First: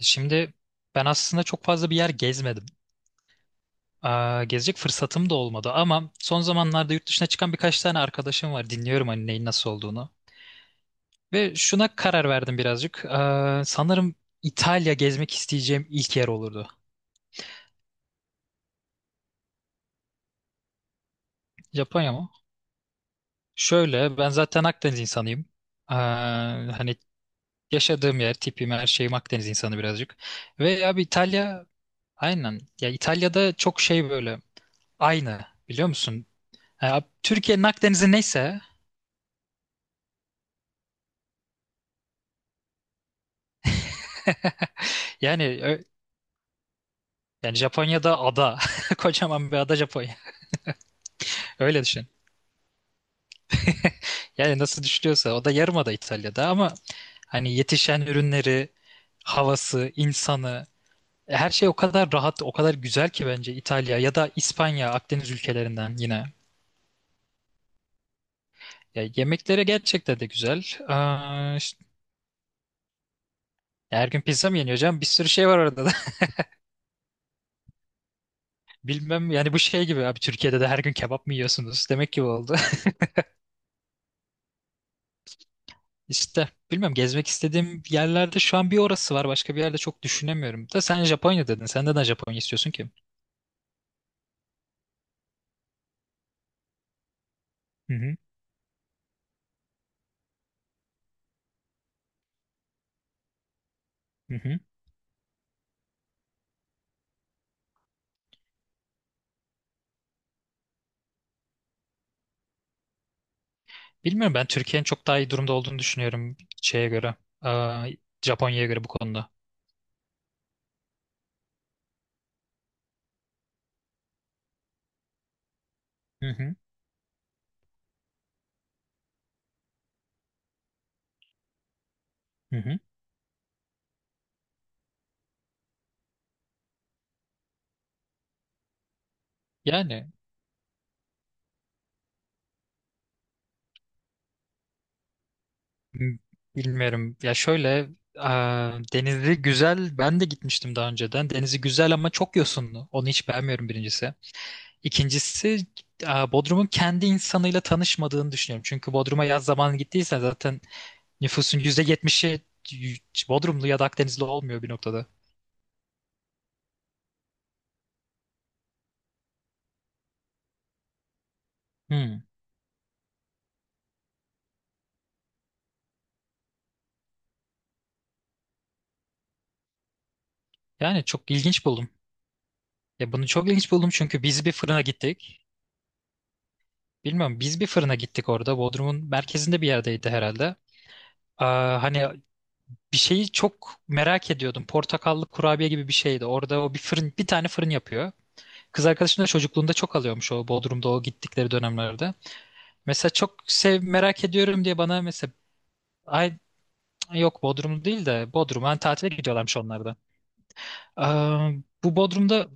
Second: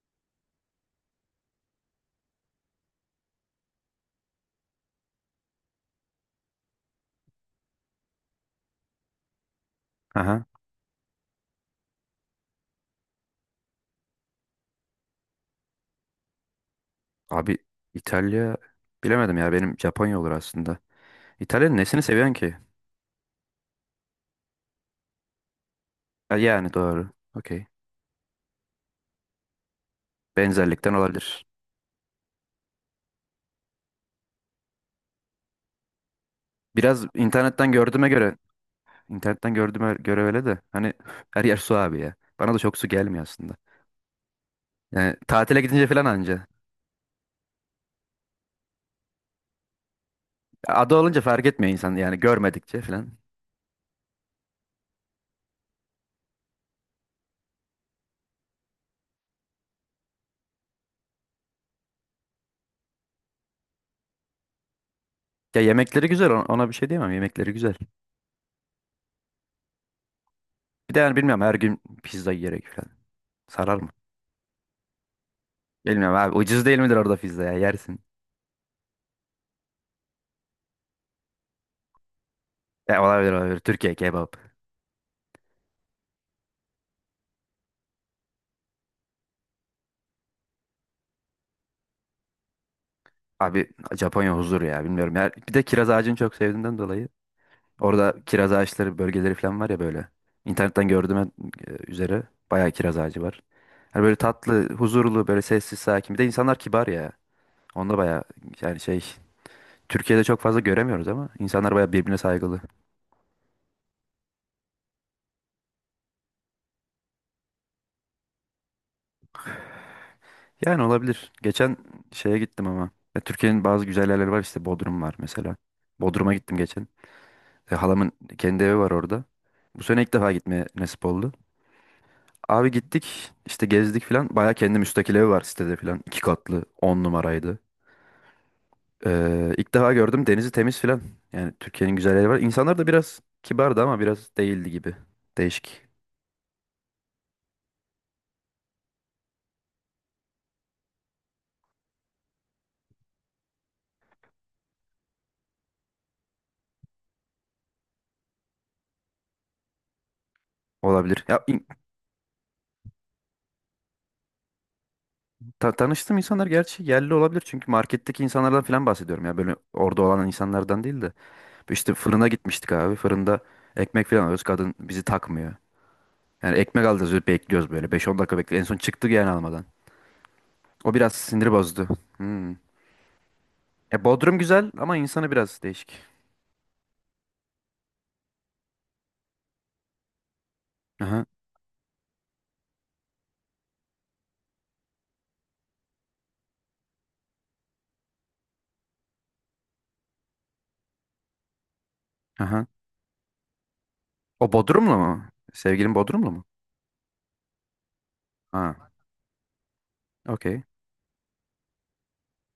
Şimdi ben aslında çok fazla bir yer gezmedim. Gezecek fırsatım da olmadı ama son zamanlarda yurt dışına çıkan birkaç tane arkadaşım var. Dinliyorum hani neyin nasıl olduğunu. Aha. Ve şuna karar verdim birazcık. Sanırım İtalya gezmek isteyeceğim ilk yer olurdu. Abi İtalya bilemedim ya benim Japonya olur aslında. İtalya'nın nesini Japonya mı? seviyorsun ki? Şöyle ben zaten Akdeniz insanıyım. Aa, Ha, Yani hani doğru. Okey. yaşadığım yer, tipim, her şeyim Akdeniz insanı birazcık. Ve Benzerlikten abi olabilir. İtalya aynen. Ya İtalya'da çok şey böyle aynı biliyor musun? Ya, Biraz Türkiye'nin internetten gördüğüme Akdeniz'i göre neyse. internetten gördüğüme göre öyle de hani her yer su abi ya. Bana da çok su gelmiyor aslında. Yani Yani tatile ö- gidince falan anca. Yani Japonya'da ada. Kocaman bir ada Japonya. Ada olunca fark etmiyor Öyle insan düşün. yani görmedikçe falan. Yani nasıl düşünüyorsa o da yarımada İtalya'da ama hani yetişen ürünleri, havası, insanı, her şey o kadar rahat, o kadar güzel ki bence İtalya ya da İspanya, Akdeniz Ya ülkelerinden yemekleri yine. güzel ona bir şey diyemem yemekleri güzel. Ya yemekleri gerçekten de güzel. Bir de yani bilmiyorum her gün İşte pizza yiyerek falan. Sarar mı? her gün pizza mı yeniyor canım? Bir sürü şey var orada da. Bilmiyorum abi ucuz değil midir orada pizza ya yersin. Bilmem yani bu şey gibi abi, Türkiye'de de her gün kebap mı yiyorsunuz? Demek ki bu oldu. Ya olabilir olabilir. Türkiye kebap. İşte bilmiyorum, gezmek istediğim yerlerde şu an bir orası var. Başka bir yerde çok düşünemiyorum. Da sen Japonya dedin. Sen neden Japonya istiyorsun ki? Abi Japonya huzur ya bilmiyorum. Ya, bir de kiraz ağacını çok sevdiğimden dolayı. Hı Orada hı. kiraz ağaçları bölgeleri falan var ya böyle. İnternetten gördüğüme üzere bayağı kiraz ağacı var. Hani böyle Hı hı. tatlı, huzurlu, böyle sessiz, sakin. Bir de insanlar kibar ya. Onda bayağı yani şey Türkiye'de çok fazla göremiyoruz ama insanlar bayağı birbirine saygılı. Bilmiyorum, ben Türkiye'nin çok daha iyi durumda olduğunu düşünüyorum şeye göre. Aa, Japonya'ya göre bu konuda. Yani olabilir. Geçen şeye gittim ama. Ya, Türkiye'nin bazı güzel yerleri var işte Bodrum var mesela. Hı Bodrum'a hı. gittim geçen. Halamın kendi evi var orada. Bu sene ilk defa gitmeye nasip oldu. Hı Abi hı. gittik işte gezdik filan. Baya kendi müstakil evi var sitede filan. İki katlı on numaraydı. İlk defa Yani gördüm denizi temiz filan. Yani Türkiye'nin güzel yeri var. İnsanlar da biraz kibardı ama biraz değildi gibi. Değişik m- Bilmiyorum. Ya şöyle, denizi güzel. Ben de gitmiştim daha önceden. Denizi güzel ama çok yosunlu. Onu hiç beğenmiyorum birincisi. İkincisi, Bodrum'un kendi insanıyla tanışmadığını düşünüyorum. Çünkü Bodrum'a yaz zamanı gittiysen zaten olabilir. Nüfusun %70'i Bodrumlu ya da Akdenizli olmuyor bir noktada. Tanıştığım insanlar gerçi yerli olabilir. Çünkü marketteki insanlardan filan bahsediyorum. Ya böyle orada olan insanlardan değil de. İşte Hmm. fırına gitmiştik abi. Fırında ekmek filan alıyoruz. Kadın bizi takmıyor. Yani ekmek alacağız bekliyoruz böyle. Beş on dakika bekliyoruz. En son çıktık yani almadan. O Yani biraz çok sinir ilginç bozdu. buldum. Hmm. Ya bunu çok ilginç buldum çünkü Bodrum biz bir güzel fırına ama insanı gittik. biraz değişik. Bilmiyorum, biz bir fırına gittik orada. Bodrum'un merkezinde bir yerdeydi herhalde. Aha, Hani bir şeyi çok merak ediyordum. Portakallı kurabiye gibi bir şeydi. Orada o bir fırın, bir tane fırın yapıyor. Kız arkadaşım da çocukluğunda çok alıyormuş o Bodrum'da o gittikleri dönemlerde. aha. Mesela merak O ediyorum diye Bodrumlu bana mu? mesela, Sevgilin Bodrumlu ay mu? yok, Bodrum değil de Bodrum'a Ha, tatile gidiyorlarmış onlar da. okey. Aa, Bu Bodrum'da,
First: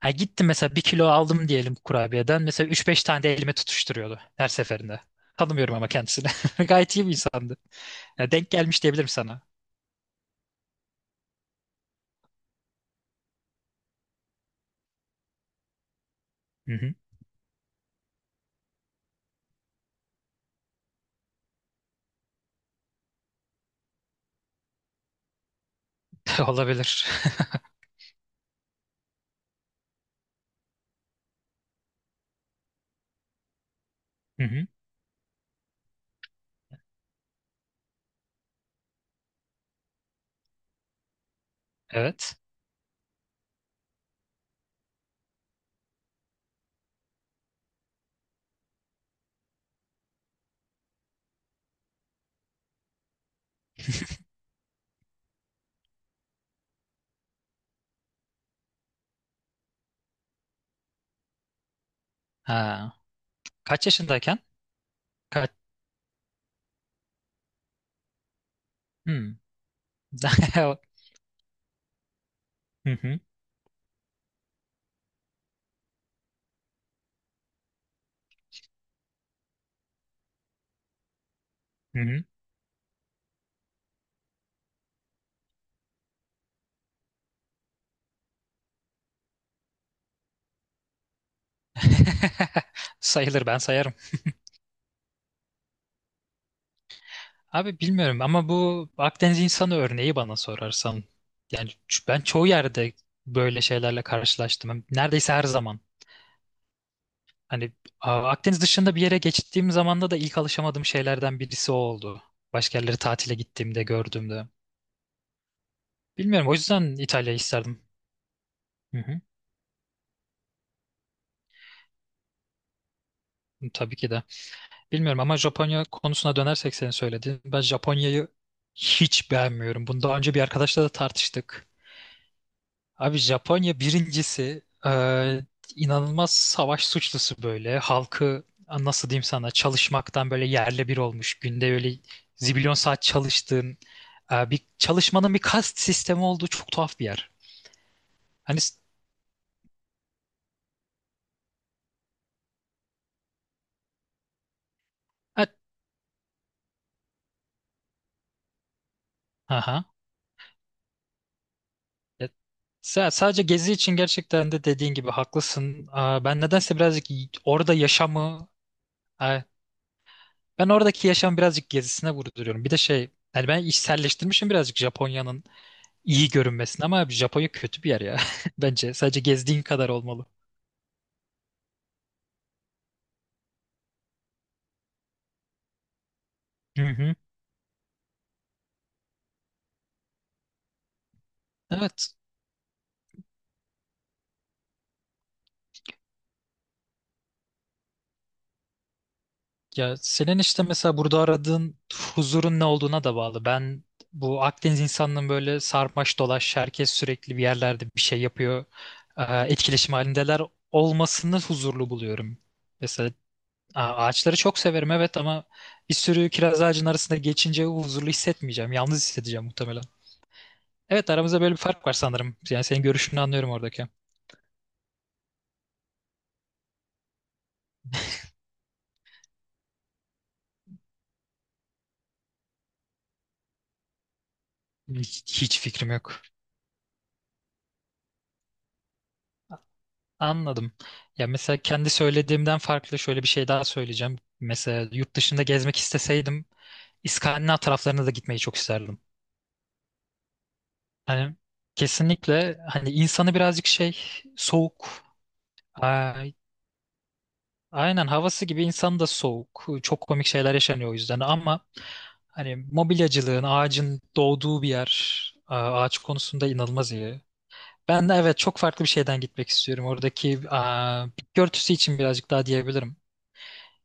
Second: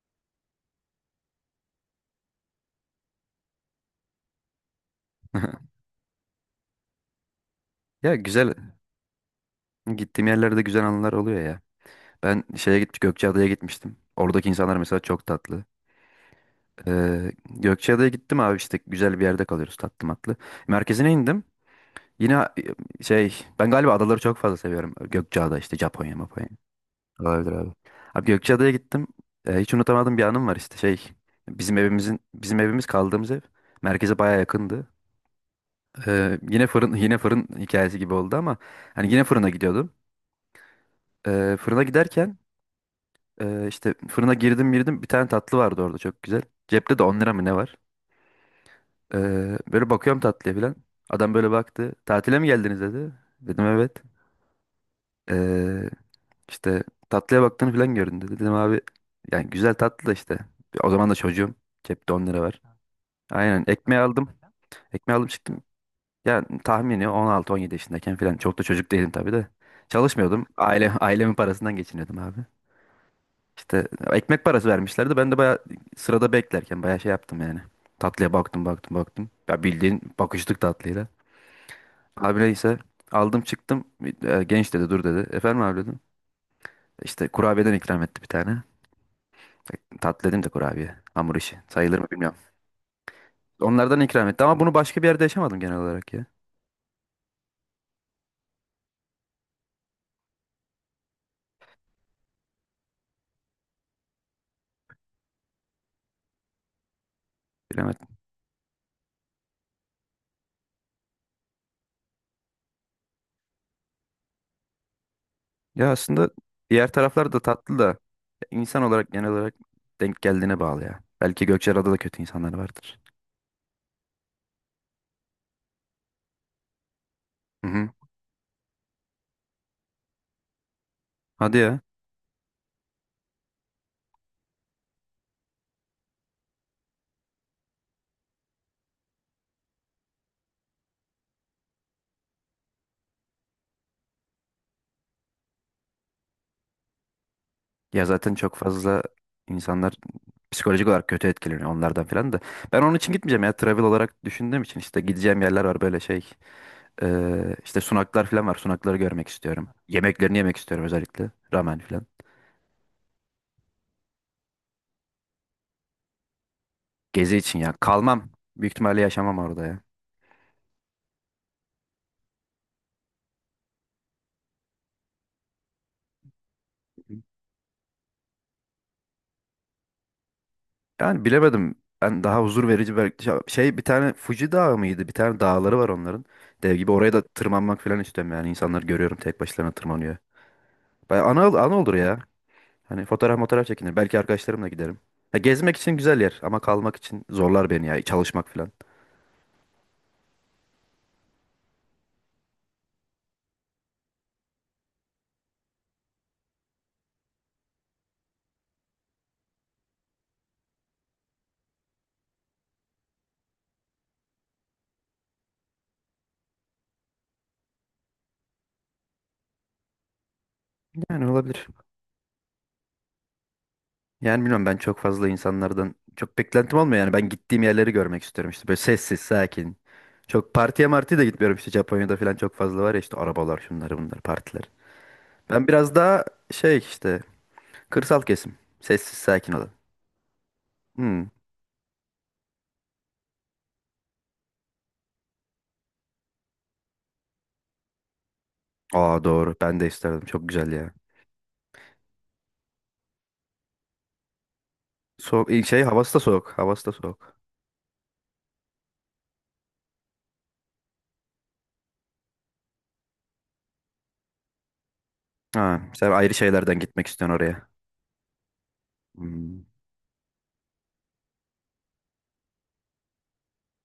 ha, gittim mesela bir kilo aldım diyelim kurabiyeden. Mesela üç beş tane de elime tutuşturuyordu her seferinde. Tanımıyorum ama kendisini. Gayet iyi bir insandı. Ya Ya, denk güzel. gelmiş diyebilirim sana. Gittiğim yerlerde güzel anılar oluyor ya. Ben şeye gittim, Gökçeada'ya gitmiştim. Oradaki insanlar mesela çok tatlı. Hı hı. Gökçeada'ya gittim abi işte güzel bir yerde kalıyoruz tatlı matlı. Merkezine indim. Yine şey ben galiba adaları çok fazla seviyorum. Gökçeada işte Japonya, Japonya. Olabilir. Olabilir abi. Abi Gökçeada'ya gittim. Hiç unutamadığım bir anım var işte şey. Bizim evimiz kaldığımız ev merkeze baya Hı hı. yakındı. Yine fırın yine fırın hikayesi gibi oldu ama hani yine fırına gidiyordum. Fırına Evet. giderken işte fırına girdim bir tane tatlı vardı orada çok güzel. Cepte de 10 lira mı ne var? E, Böyle bakıyorum tatlıya falan. Adam böyle baktı. Tatile mi geldiniz dedi. Dedim evet. Ee, İşte tatlıya baktığını falan göründü. Dedim abi yani güzel tatlı da işte. O zaman da çocuğum. Cepte 10 lira var. Ha. Aynen Kaç ekmeği aldım. yaşındayken? Ekmeği aldım Kaç? çıktım. Ya tahmini 16-17 yaşındayken falan. Çok da çocuk değilim tabii Hmm. de. Çalışmıyordum. Aile, ailemin parasından geçiniyordum abi. Hı hı. İşte ekmek parası vermişlerdi. Ben de bayağı sırada beklerken bayağı şey yaptım yani. Tatlıya baktım baktım baktım. Ya bildiğin bakıştık tatlıyla. Hı hı. Abi neyse aldım çıktım. Genç dedi dur dedi. Efendim abi dedim. İşte kurabiyeden ikram etti bir tane. Tatlı dedim de kurabiye. Hamur işi. Sayılır mı bilmiyorum. Sayılır, ben sayarım. Onlardan ikram etti ama bunu başka bir yerde yaşamadım genel olarak ya. Abi bilmiyorum ama bu Akdeniz insanı örneği bana sorarsan. Ben çoğu yerde böyle şeylerle karşılaştım. Neredeyse her zaman. Hani Bilemedim. Akdeniz dışında bir yere geçtiğim zamanda da ilk alışamadığım şeylerden birisi o oldu. Başka yerlere tatile gittiğimde, gördüğümde. Ya aslında Bilmiyorum, o diğer yüzden taraflar İtalya'yı da tatlı isterdim. da insan Hı olarak hı. genel olarak denk geldiğine bağlı ya. Belki Gökçeada'da da kötü insanlar vardır. Tabii ki de. Bilmiyorum ama Japonya konusuna dönersek senin söylediğin. Ben Hı hı. Japonya'yı hiç beğenmiyorum. Bunu daha önce bir arkadaşla da Hadi tartıştık. ya. Abi Japonya birincisi inanılmaz savaş suçlusu böyle. Halkı, nasıl diyeyim sana, çalışmaktan böyle yerle bir olmuş. Günde öyle zibilyon saat çalıştığın, bir çalışmanın bir kast sistemi olduğu çok tuhaf bir yer. Ya zaten çok Hani s- fazla insanlar psikolojik olarak kötü etkileniyor onlardan falan da. Ben onun için gitmeyeceğim ya. Travel olarak düşündüğüm için işte gideceğim ha, yerler var böyle şey. İşte sunaklar falan var. Sunakları görmek istiyorum. aha. Yemeklerini yemek istiyorum özellikle. Ramen falan. E, sadece gezi için gerçekten de dediğin gibi haklısın. Ben nedense birazcık Gezi için ya. orada Kalmam. yaşamı, Büyük ihtimalle yaşamam e, orada ya. ben oradaki yaşamı birazcık gezisine vurduruyorum. Bir de şey, yani ben içselleştirmişim birazcık Japonya'nın iyi görünmesin, ama abi Japonya kötü bir yer ya. Bence sadece gezdiğin kadar olmalı. Yani bilemedim. Ben daha huzur verici belki şey şey, bir tane Fuji Dağı mıydı? Bir tane dağları var onların. Dev Hı gibi oraya hı. da tırmanmak falan istiyorum yani. İnsanları görüyorum tek başlarına tırmanıyor. Baya ana, ana olur Evet. ya. Hani fotoğraf fotoğraf çekinir. Belki arkadaşlarımla giderim. Ya gezmek için güzel yer ama kalmak için zorlar beni ya. Çalışmak falan. Ya senin işte mesela burada aradığın huzurun ne olduğuna da bağlı. Ben bu Akdeniz insanının böyle sarmaş dolaş herkes sürekli bir yerlerde bir şey yapıyor, e, etkileşim halindeler olmasını huzurlu buluyorum. Mesela ağaçları çok severim evet, ama bir sürü kiraz ağacının arasında geçince huzurlu hissetmeyeceğim. Yalnız hissedeceğim muhtemelen. Evet Yani aramızda böyle bir olabilir. fark var sanırım. Yani senin görüşünü anlıyorum oradaki. Yani bilmiyorum ben çok fazla insanlardan çok beklentim olmuyor yani ben gittiğim yerleri görmek istiyorum işte böyle sessiz sakin. Çok partiye martiye de gitmiyorum işte Japonya'da falan çok fazla var ya işte arabalar şunları bunlar partiler. Hiç Ben fikrim biraz yok. daha şey işte kırsal kesim sessiz sakin olan. Anladım. Hmm. Ya mesela kendi söylediğimden farklı şöyle bir şey daha söyleyeceğim. Mesela yurt dışında gezmek isteseydim İskandinav taraflarına da gitmeyi çok isterdim. Aa doğru ben de isterdim çok güzel ya. Hani kesinlikle hani insanı birazcık şey, soğuk. Soğuk iyi şey havası da Ay- soğuk havası da soğuk. Aynen havası gibi insan da soğuk. Çok komik şeyler yaşanıyor o yüzden, ama hani mobilyacılığın, ağacın doğduğu bir yer, Ha, ağaç sen ayrı konusunda şeylerden inanılmaz gitmek iyi. istiyorsun oraya. Ben de evet çok farklı bir şeyden gitmek Hmm. istiyorum. Oradaki bitki örtüsü için birazcık daha diyebilirim.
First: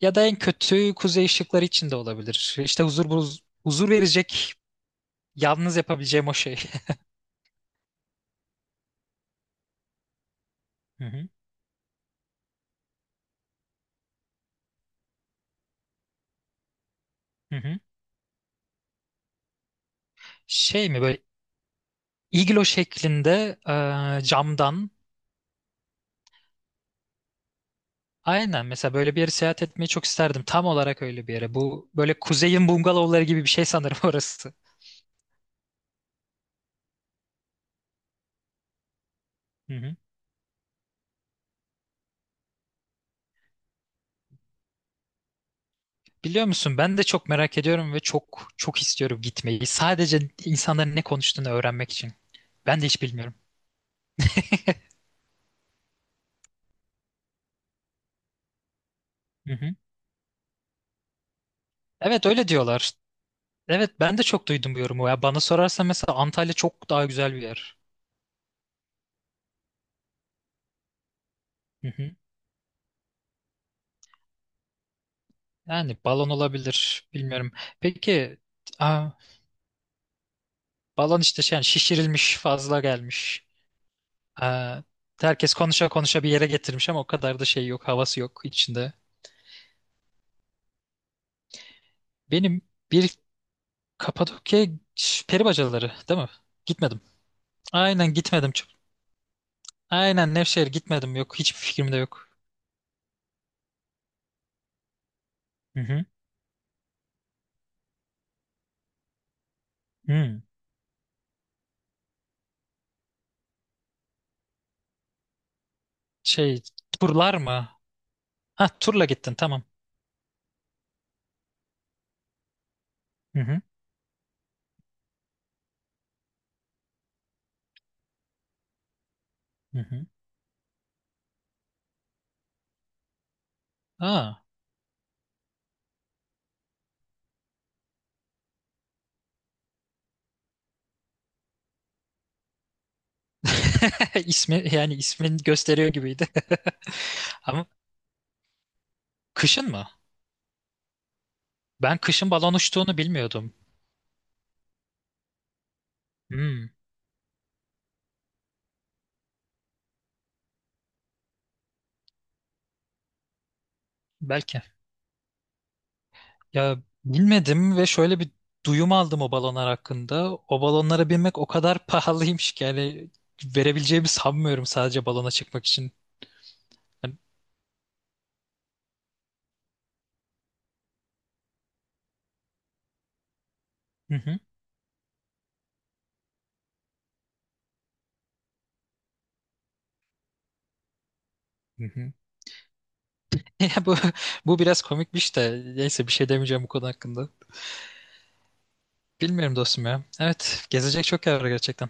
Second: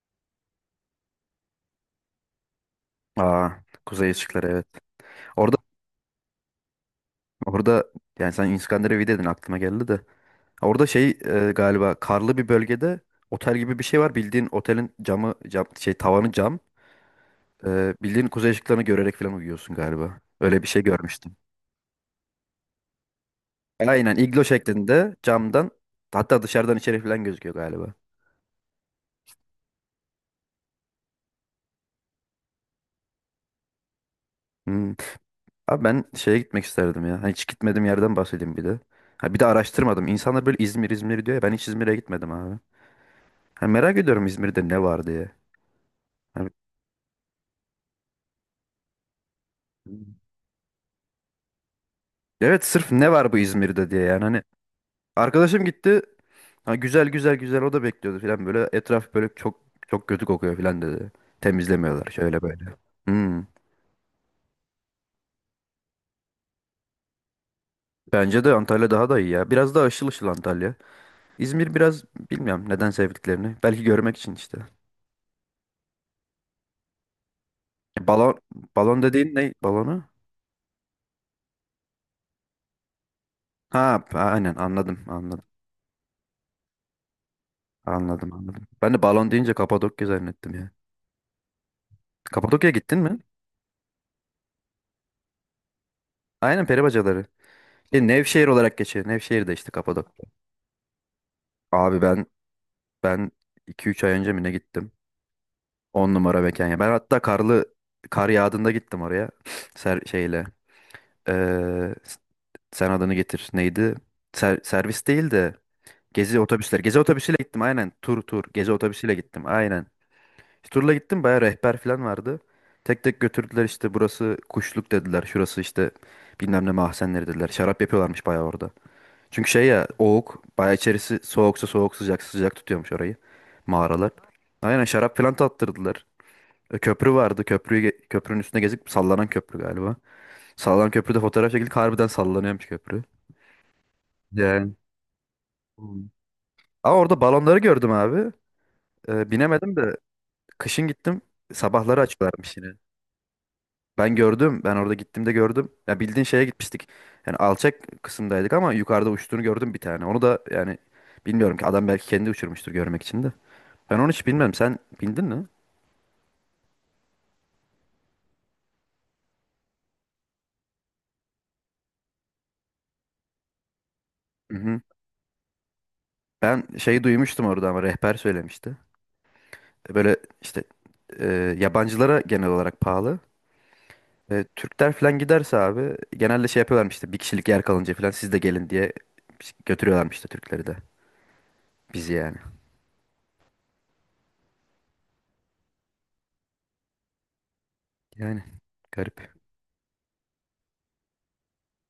Ya da en kötü kuzey ışıkları için de olabilir. İşte huzur Aa huzur kuzey ışıkları verecek evet. Orada yalnız yapabileceğim o şey. orada yani sen İskandinavya'daydın aklıma geldi de. Orada Hı şey hı. Galiba karlı bir bölgede otel gibi bir şey var. Bildiğin otelin camı cam şey tavanı cam. Hı hı. Bildiğin kuzey ışıklarını görerek falan uyuyorsun galiba. Öyle bir şey Şey mi böyle, görmüştüm. iglo şeklinde, Aynen iglo camdan. şeklinde camdan hatta dışarıdan içeri falan gözüküyor galiba. Aynen mesela böyle bir yere seyahat etmeyi çok isterdim. Tam olarak öyle bir yere. Bu böyle kuzeyin bungalovları gibi bir şey sanırım orası. Hmm. Abi ben şeye gitmek isterdim ya. Hani hiç gitmediğim yerden bahsedeyim bir de. Ha, bir de Hı hı. araştırmadım. İnsanlar böyle İzmir İzmir diyor ya ben hiç İzmir'e gitmedim abi. Ha, merak ediyorum İzmir'de ne var diye. Biliyor Hani- musun, ben de çok merak ediyorum ve çok çok istiyorum gitmeyi. Sadece insanların ne konuştuğunu öğrenmek için. Evet Ben de sırf hiç ne var bilmiyorum. bu İzmir'de diye yani hani arkadaşım gitti. Ha, güzel güzel güzel o da bekliyordu falan böyle. Etraf böyle Hı çok hı. çok kötü kokuyor falan dedi. Temizlemiyorlar Evet şöyle öyle böyle. diyorlar. Hmm. Evet ben de çok duydum bu yorumu. Ya bana sorarsan mesela Antalya çok daha güzel bir yer. Bence de Antalya daha da iyi ya. Biraz daha ışıl ışıl Antalya. İzmir Hı biraz hı. bilmiyorum neden sevdiklerini. Belki görmek için işte. Yani balon olabilir. Bilmiyorum. Balon Peki, balon aa, dediğin ne? Balonu? balon işte şey, yani şişirilmiş, fazla gelmiş. Ha, aynen Aa, anladım anladım. Herkes konuşa konuşa bir yere getirmiş ama o kadar da şey yok. Havası Anladım yok anladım. içinde. Ben de balon deyince Kapadokya zannettim ya. Benim Kapadokya'ya gittin mi? bir Kapadokya peri bacaları değil mi? Aynen peri Gitmedim. bacaları. Aynen Nevşehir gitmedim. Çok- olarak geçiyor. Nevşehir de işte Kapadokya. Aynen Nevşehir gitmedim. Yok hiçbir fikrim de Abi ben yok. Ben iki üç ay önce mi ne gittim? Hı hı. On numara mekan ya. Ben hatta karlı kar yağdığında gittim oraya. Ser, Hı. şeyle. Ee, s- Sen adını getir. Neydi? Servis değil de gezi Şey, otobüsleri. Gezi turlar otobüsüyle gittim mı? aynen. Tur tur. Ha, Gezi turla otobüsüyle gittin gittim tamam. aynen. İşte turla gittim bayağı rehber falan vardı. Tek tek Hı hı. götürdüler işte burası kuşluk dediler. Şurası işte bilmem ne mahzenleri dediler. Şarap yapıyorlarmış bayağı orada. Çünkü şey Hı ya hı. oğuk bayağı içerisi soğuksa soğuk sıcak sıcak tutuyormuş orayı mağaralar. Aa. Aynen şarap falan tattırdılar. Köprü vardı. Köprünün üstüne gezip sallanan köprü galiba. Sallanan köprüde fotoğraf çekildik. Harbiden sallanıyormuş köprü. İsmi Yani. yani ismin gösteriyor Hmm. gibiydi. Ama orada balonları Ama gördüm abi. Kışın Binemedim mı? de kışın gittim. Ben Sabahları kışın balon açıyorlarmış yine. uçtuğunu bilmiyordum. Ben gördüm. Ben orada gittiğimde gördüm. Ya bildiğin şeye Hmm, gitmiştik. Yani alçak kısımdaydık ama yukarıda uçtuğunu gördüm bir tane. Onu da yani bilmiyorum ki adam belki kendi uçurmuştur görmek için de. Ben onu hiç bilmem. belki. Sen bildin mi? Ya bilmedim ve şöyle bir duyum aldım o balonlar hakkında. O balonlara binmek o kadar pahalıymış ki yani verebileceğimi Hı sanmıyorum hı. sadece balona çıkmak için. Ben şeyi Yani- duymuştum orada ama rehber söylemişti. Böyle işte e, yabancılara genel olarak pahalı. Hı hı. Ve Türkler falan giderse abi genelde şey yapıyorlarmış işte bir kişilik yer kalınca falan siz de gelin diye götürüyorlarmış işte Türkleri de. Hı Bizi hı. yani. Ya bu biraz komikmiş de neyse bir şey demeyeceğim bu konu hakkında. Yani garip. Bilmiyorum dostum ya. Evet gezecek çok yer var gerçekten.